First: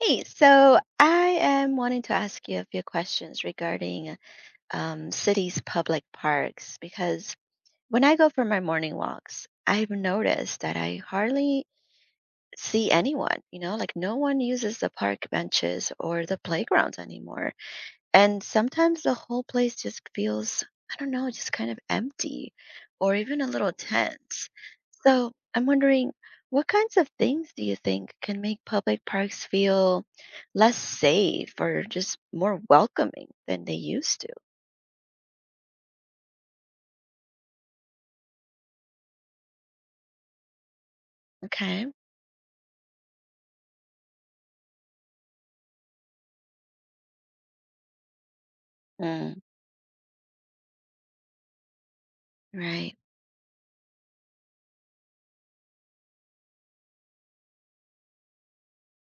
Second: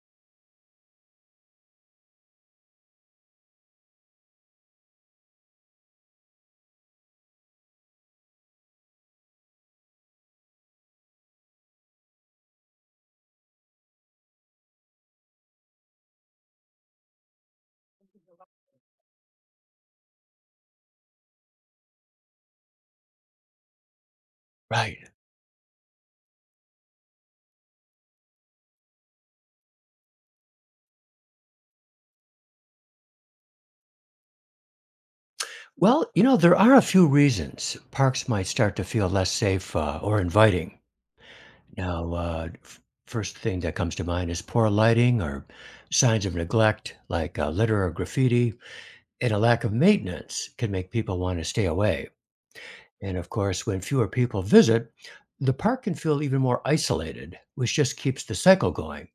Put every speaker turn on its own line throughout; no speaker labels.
Hey, so I am wanting to ask you a few questions regarding cities' public parks because when I go for my morning walks, I've noticed that I hardly see anyone, you know, like no one uses the park benches or the playgrounds anymore. And sometimes the whole place just feels, I don't know, just kind of empty or even a little tense.
Right.
So I'm wondering, what kinds of things do you think can make public parks feel less safe or just more welcoming than they used to?
Well, you know, there are a few reasons parks might start to feel less safe or inviting.
Okay.
Now, first thing that comes to mind is poor lighting or signs of neglect, like litter or graffiti, and a
Mm,
lack of maintenance can make people want to stay away.
right.
And of course, when fewer people visit, the park can feel even more isolated, which just keeps the cycle going.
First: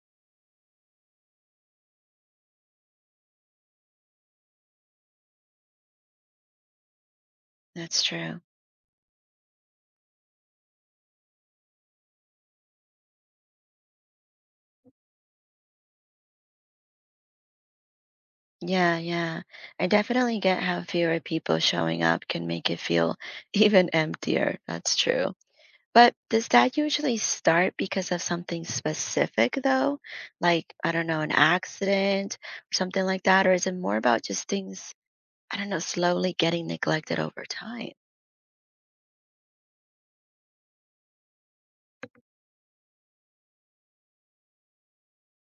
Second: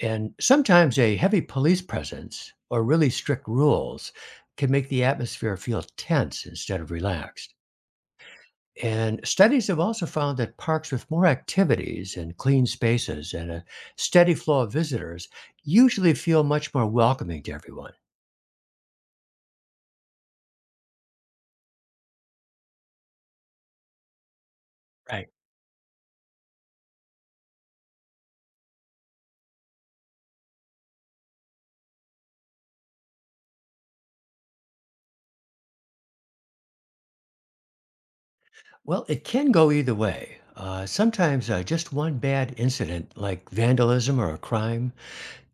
And sometimes a heavy police presence or really strict rules can make the atmosphere feel tense instead of relaxed.
That's true.
And studies have also found that parks with more activities and clean spaces and a steady flow of visitors usually feel much more welcoming to everyone.
Yeah, yeah, I definitely get how fewer people showing up can make it feel even emptier. That's
Right.
true. But does that usually start because of something specific, though? Like, I don't know, an accident or something like that? Or is it more about just things, I don't know, slowly getting neglected over time?
Well, it can go either way. Sometimes just one bad incident, like vandalism or a crime,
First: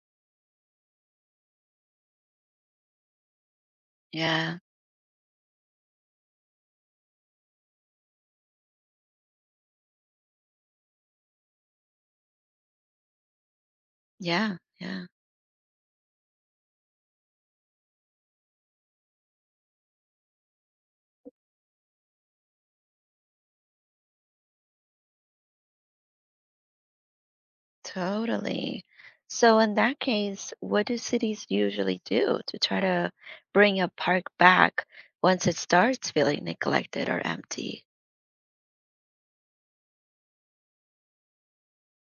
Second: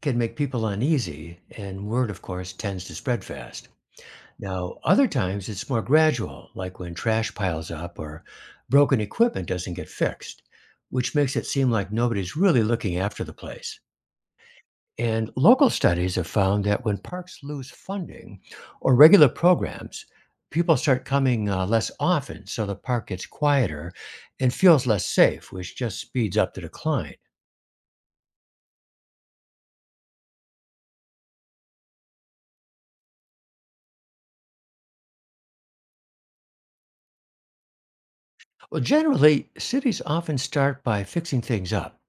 can make people uneasy, and word, of course, tends to spread fast.
Yeah,
Now, other times it's more gradual, like when trash piles up or broken equipment doesn't get fixed, which makes it seem like nobody's really looking after the place.
yeah, yeah,
And local studies have found that when parks lose funding or regular programs, people start coming less often, so the park gets quieter and feels less safe, which just speeds up the decline.
totally. So, in that case, what do cities usually do to try to bring a park back once it starts feeling neglected or empty?
Well, generally, cities often start by fixing things up,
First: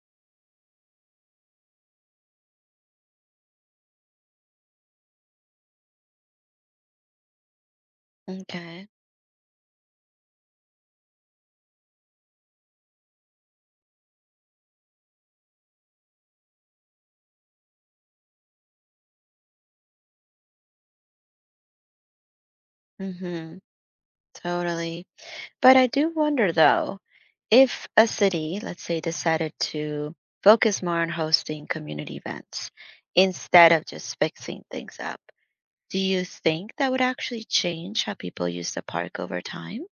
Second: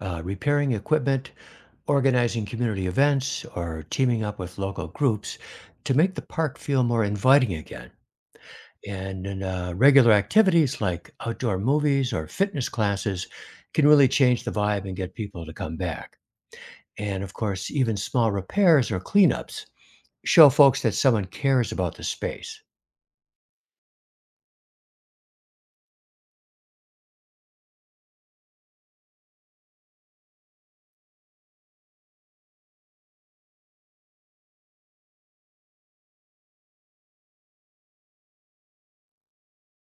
repairing equipment, organizing community events or teaming up with local groups to make the park feel more inviting again.
Okay.
And then, regular activities like outdoor movies or fitness classes can really change the vibe and get people to come back. And of course, even small repairs or cleanups show folks that someone cares about the space.
Mm-hmm. Totally. But I do wonder though, if a city, let's say, decided to focus more on hosting community events instead of just fixing things up, do you think that would actually change how people use the park over time?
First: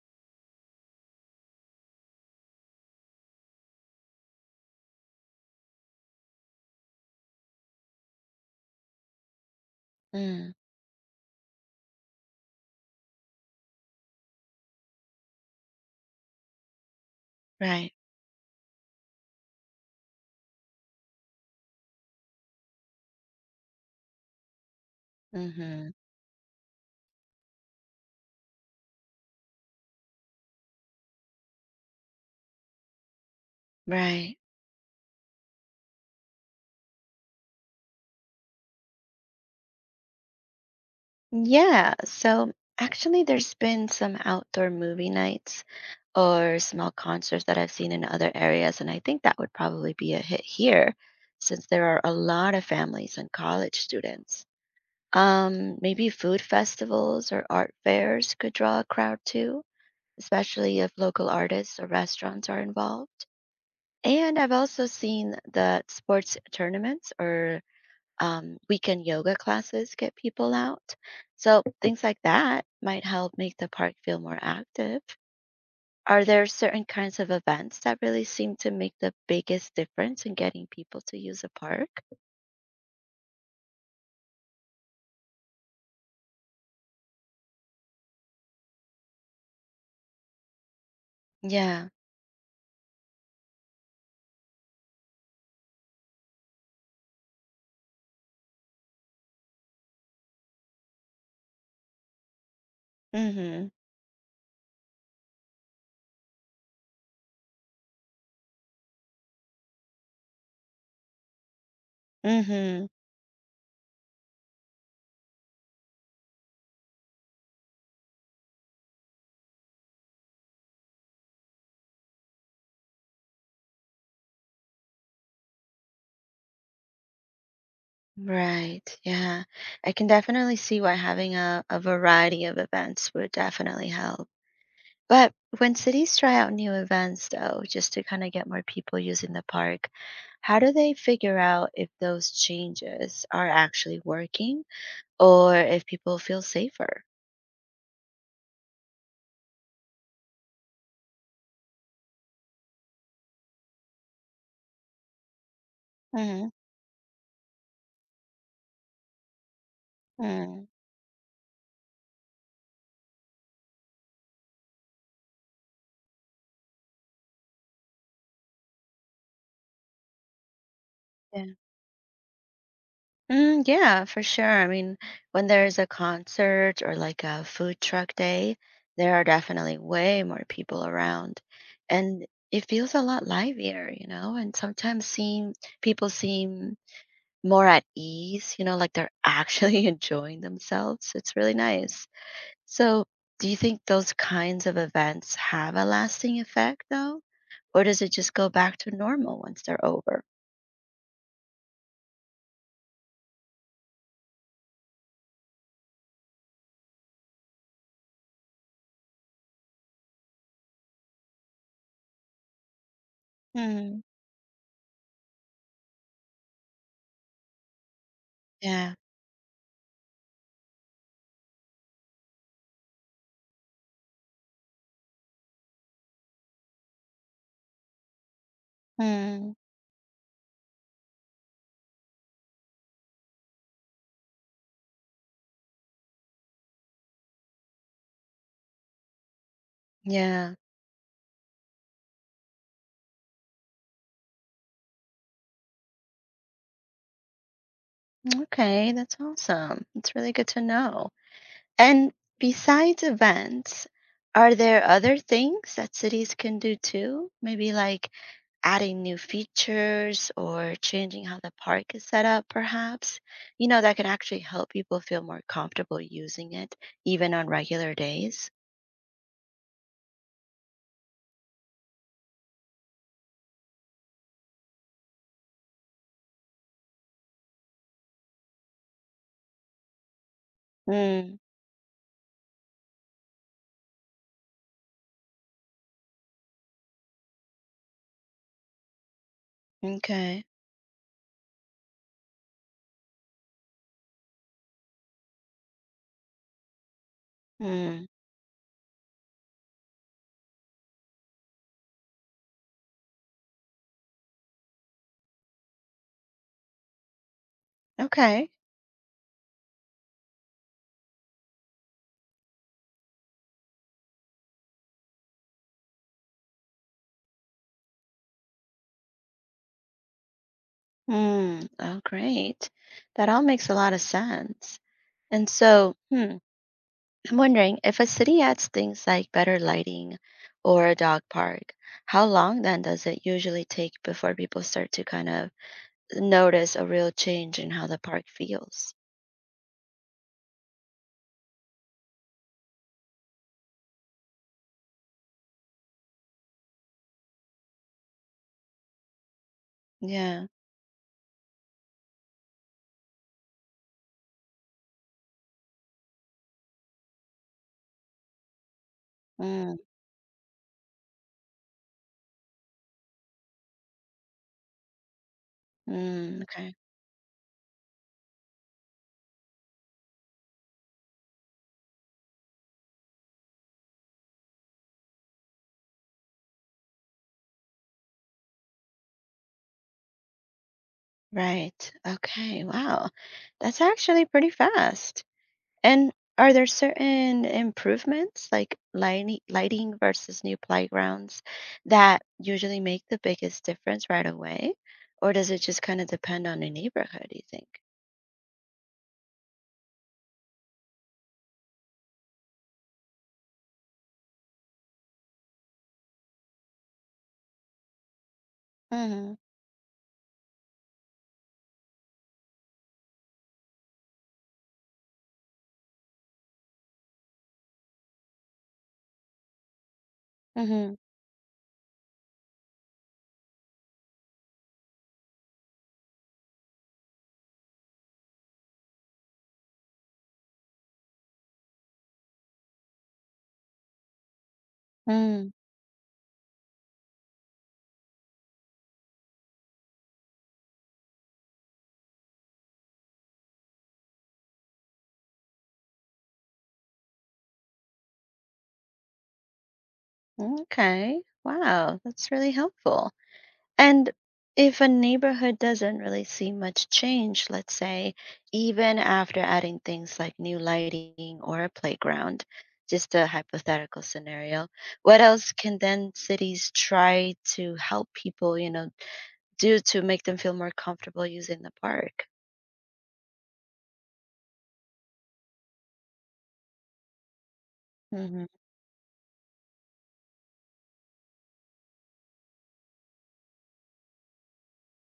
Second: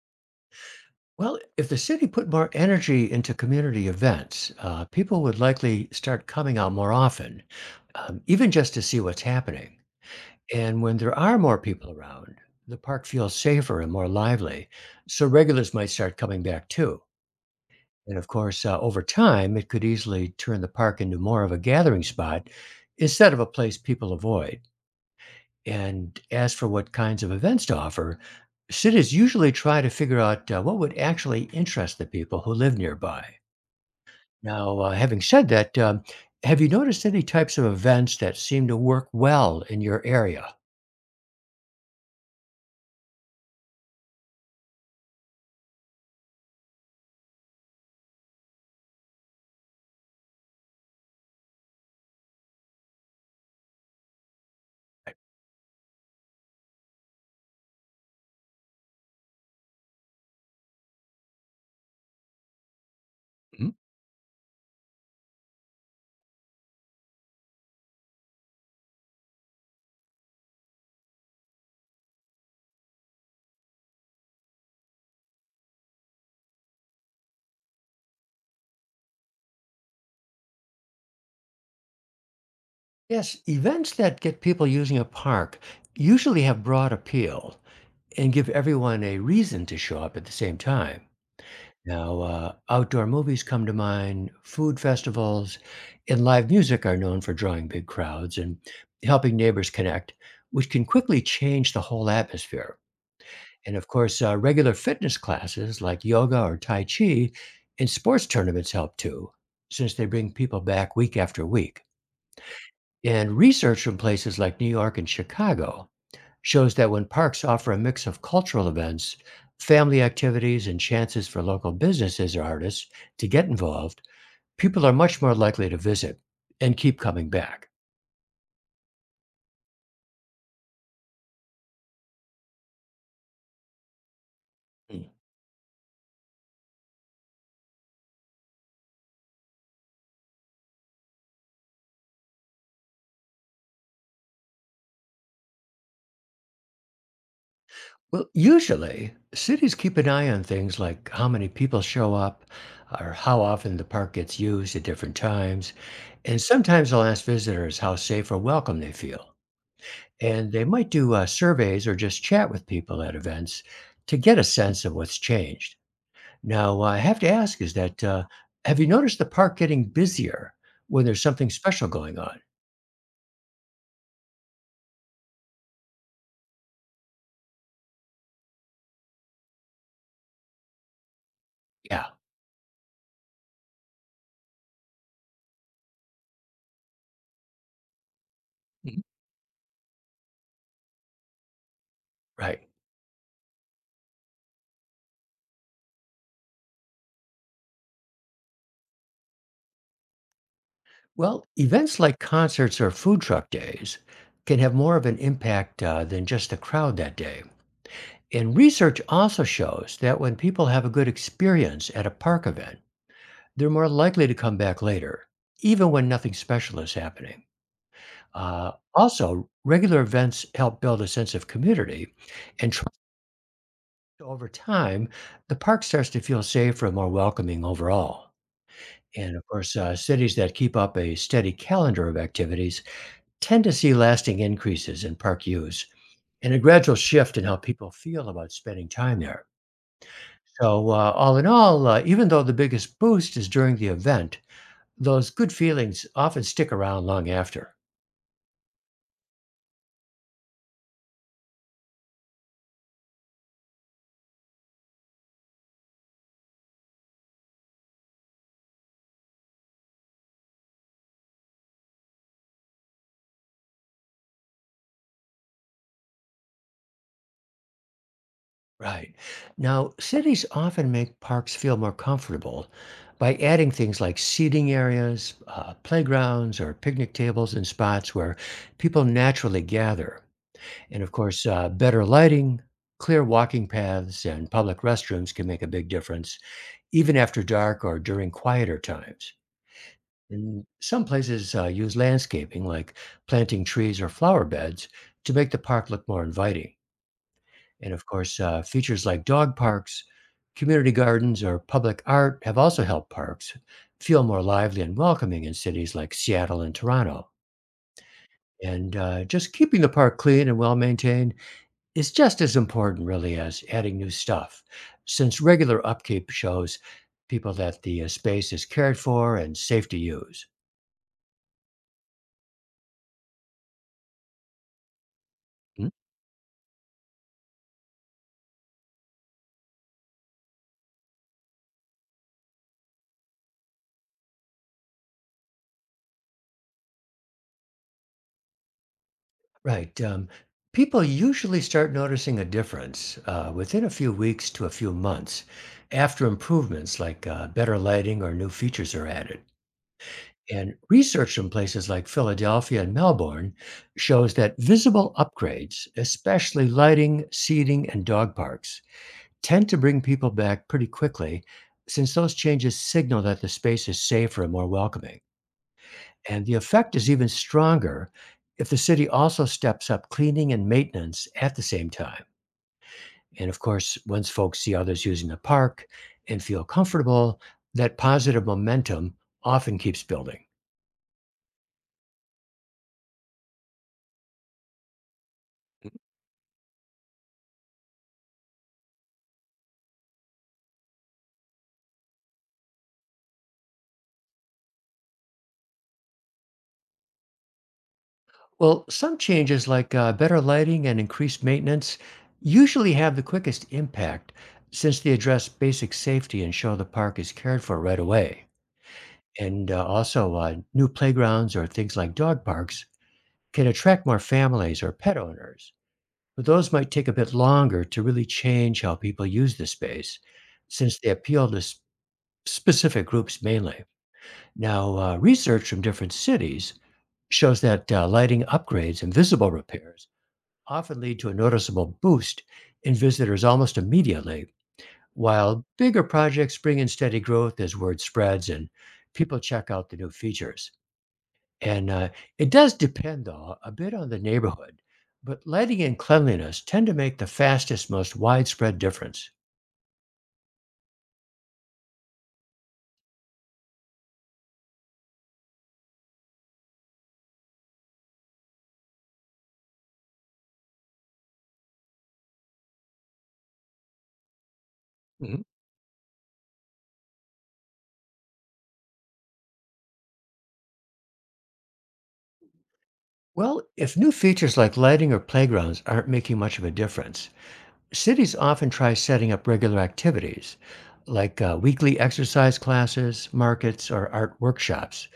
Well, if the city put more energy into community events, people would likely start coming out more often, even just to see what's happening.
Mm,
And when there are more people around, the park feels safer and more lively, so regulars might start coming back too.
right.
And of course, over time, it could easily turn the park into more of a gathering spot instead of a place people avoid.
Mm-hmm.
And as for what kinds of events to offer, cities usually try to figure out what would actually interest the people who live nearby.
Right.
Now, having said that, have you noticed any types of events that seem to work well in your area?
Yeah, so actually, there's been some outdoor movie nights or small concerts that I've seen in other areas, and I think that would probably be a hit here since there are a lot of families and college students. Maybe food festivals or art fairs could draw a crowd too, especially if local artists or restaurants are involved. And I've also seen that sports tournaments or weekend yoga classes get people out. So things like that might help make the park feel more active. Are there certain kinds of events that really seem to make the biggest difference in getting people to use a park?
Yes, events that get people using a park usually have broad appeal and give everyone a reason to show up at the same time.
Yeah.
Now, outdoor movies come to mind, food festivals, and live music are known for drawing big crowds and helping neighbors connect, which can quickly change the whole atmosphere.
Mm-hmm.
And of course, regular fitness classes like yoga or Tai Chi and sports tournaments help too, since they bring people back week after week.
Mm-hmm.
And research from places like New York and Chicago shows that when parks offer a mix of cultural events, family activities, and chances for local businesses or artists to get involved, people are much more likely to visit and keep coming back.
Right. Yeah, I can definitely see why having a variety of events would definitely help.
Mm.
But when cities try out new events, though, just to kind of get more people using the park, how do they figure out if those changes are actually working or if people feel safer?
Well, usually cities keep an eye on things like how many people show up or how often the park gets used at different times. And sometimes they'll ask visitors how safe or welcome they feel. And
Mm-hmm.
they might do surveys or just chat with people at events to get a sense of what's changed. Now, I have to ask is that have you noticed the park getting busier when there's something special going on?
Mm, yeah, for sure. I mean, when there's a concert or like a food truck day, there are definitely way more people around.
Yeah.
And it feels a lot livelier, and sometimes seem people seem more at ease, you know, like
Mhm.
they're actually enjoying themselves. It's really nice.
Right.
So, do you think those kinds of events have a lasting effect though? Or does it just go back to normal once they're over?
Well, events like concerts or food truck days can have more of an impact than just the crowd that day. And research also shows that when people have a good experience at a park event, they're more
Mm,
likely to come back later, even when nothing special is happening.
yeah.
Also, regular events help build a sense of community and trust over time. The park starts to feel safer and more welcoming overall. And of
Mm,
course, cities that keep up a steady calendar of activities tend to see lasting increases in park use and a gradual shift in how people feel about spending time there.
yeah.
So, all in all, even though the biggest boost is during the event, those good feelings often stick around long after.
Okay, that's awesome. That's really good to know. And besides events, are there other things that cities can do too? Maybe like adding new features or changing how the park is set up, perhaps? You know, that can actually help people feel more comfortable using it, even on regular days.
Right. Now, cities often make parks feel more comfortable by adding things like seating areas, playgrounds, or picnic tables and spots where people naturally gather. And of
Mm,
course, better lighting, clear walking paths, and public restrooms can make a big difference, even after dark or during quieter times.
okay.
And some places use landscaping, like planting trees or flower beds, to make the park look more inviting. And
Mm,
of course, features like dog parks, community gardens, or public art have also helped parks feel more lively and welcoming in cities like Seattle and Toronto.
okay.
And just keeping the park clean and well maintained is just as important, really, as adding new stuff, since regular upkeep shows people that the space is cared for and safe to use.
Mm, oh, great. That all makes a lot of sense. And so, hmm, I'm wondering if a city adds things like better lighting or a dog park, how long then does it usually take before people start to kind of notice a real change in how the park feels?
Right. People usually start noticing a difference within a few weeks to a few months after improvements like better lighting or new features are added.
Yeah.
And research from places like Philadelphia and Melbourne shows that visible upgrades, especially lighting, seating, and dog parks, tend to
Mm,
bring people back pretty quickly since those changes signal that the space is safer and more welcoming.
mm,
And the
okay.
effect is even stronger if the city also steps up cleaning and maintenance at the same time. And of course, once folks see others using the park and feel comfortable, that positive momentum often keeps building.
Right. Okay. Wow. That's actually pretty fast.
Mhm.
And are there certain improvements, like lighting versus new playgrounds, that usually make the biggest difference right away? Or does it just kind of depend on the neighborhood, do you think?
Well, some changes like better lighting and increased maintenance usually have the quickest impact since they address basic safety and show the park is cared for right away.
Mm-hmm.
And also, new playgrounds or things like dog parks can attract more families or pet owners. But those might take a bit longer to really change how people use the space
Mm-hmm.
since they appeal to specific groups mainly. Now, research from different cities shows that lighting upgrades and visible repairs often lead to a noticeable boost in visitors almost immediately,
Mm.
while bigger projects bring in steady growth as word spreads and people check out the new features. And, it does depend, though, a bit on the neighborhood, but lighting and cleanliness tend to make the fastest, most widespread difference.
Okay. Wow, that's really helpful. And if a neighborhood doesn't really see much change, let's say, even after adding things like new lighting or a playground, just a hypothetical scenario, what
Mhm.
else can then cities try to help people, you know, do to make them feel more comfortable using the park?
Well, if new features like lighting or playgrounds aren't making much of a difference, cities
Mm-hmm.
often try setting up regular activities like weekly exercise classes, markets, or art workshops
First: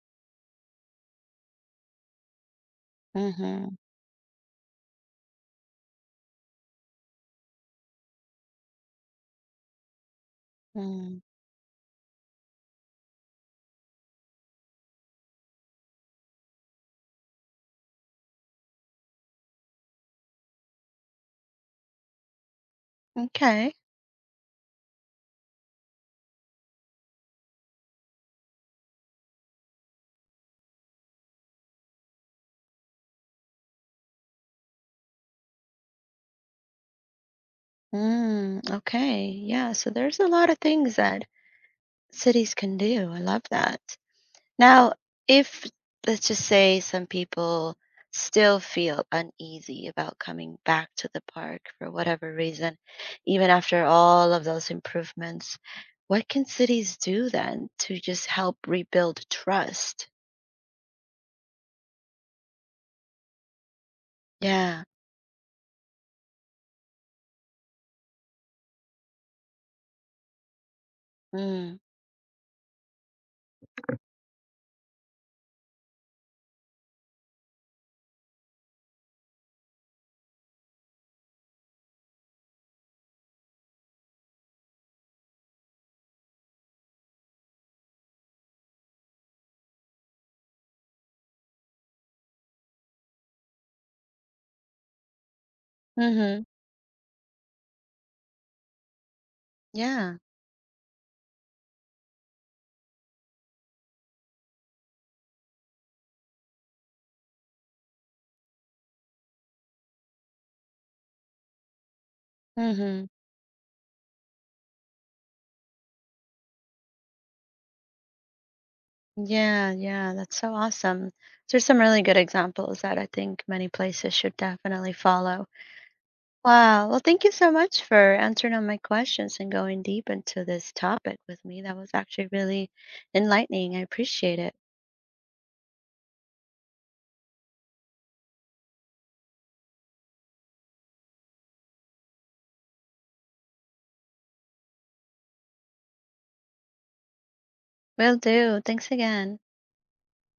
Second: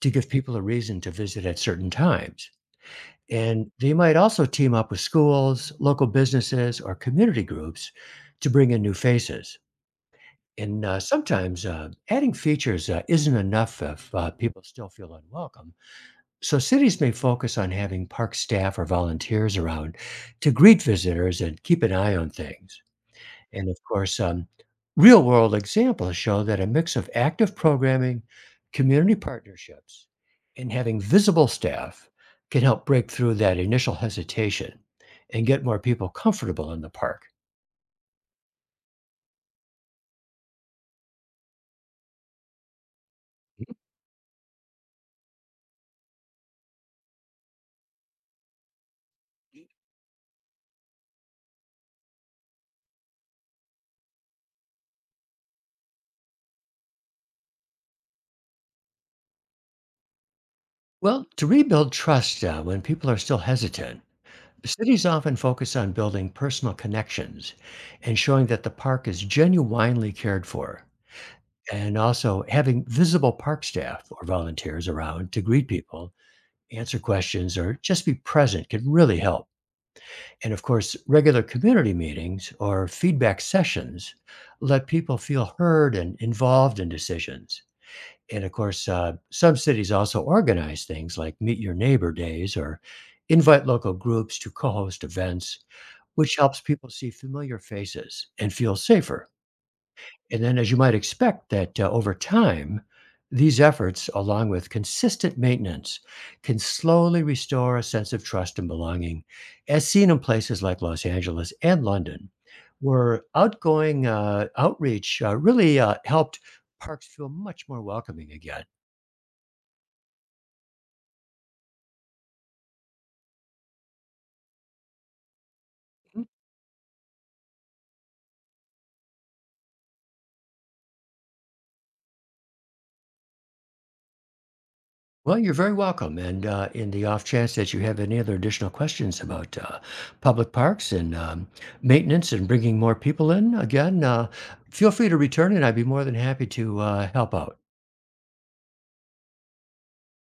to give people a reason to visit at certain times. And
Mm-hmm.
they might also team up with schools, local businesses, or community groups to bring in new faces. And uh,
Mm.
sometimes uh, adding features isn't enough if people still feel unwelcome. So cities may focus on having park staff or volunteers around to greet visitors and keep an eye on things. And
Okay.
of course, real world examples show that a mix of active programming, community partnerships, and having visible staff can help break through that initial hesitation and get more people comfortable in the park.
Mm, okay. Yeah, so there's a lot of things that cities can do. I love that. Now, if let's just say some people still feel uneasy about coming back to the park for whatever reason, even after all of those improvements, what can cities do then to just help rebuild trust?
Well, to rebuild trust when people are still hesitant,
Yeah.
cities often focus on building personal connections and showing that the park is genuinely cared for.
Mm.
And also having visible park staff or volunteers around to greet people answer questions or just be present can really help. And of course, regular community meetings or feedback sessions let people feel heard and involved in decisions. And of course, some cities also organize things like Meet Your Neighbor Days or invite local groups to co host events, which
Mhm.
helps people see familiar faces and feel safer.
Yeah.
And then, as you might expect, that over time, these efforts, along with consistent maintenance, can slowly restore a sense of trust and belonging, as seen in places like Los Angeles and London,
Mhm.
where outgoing outreach really helped parks feel much more welcoming again.
Yeah, yeah, that's so awesome. There's some really good examples that I think many places should definitely follow. Wow. Well, thank you so much for answering all my questions and going deep into this topic with me. That was actually really enlightening. I appreciate it.
Well, you're very welcome. And in the off chance that you have any other additional questions about public parks and maintenance and bringing more people in, again, feel free to return and I'd be more than happy to help out.
Will do. Thanks again.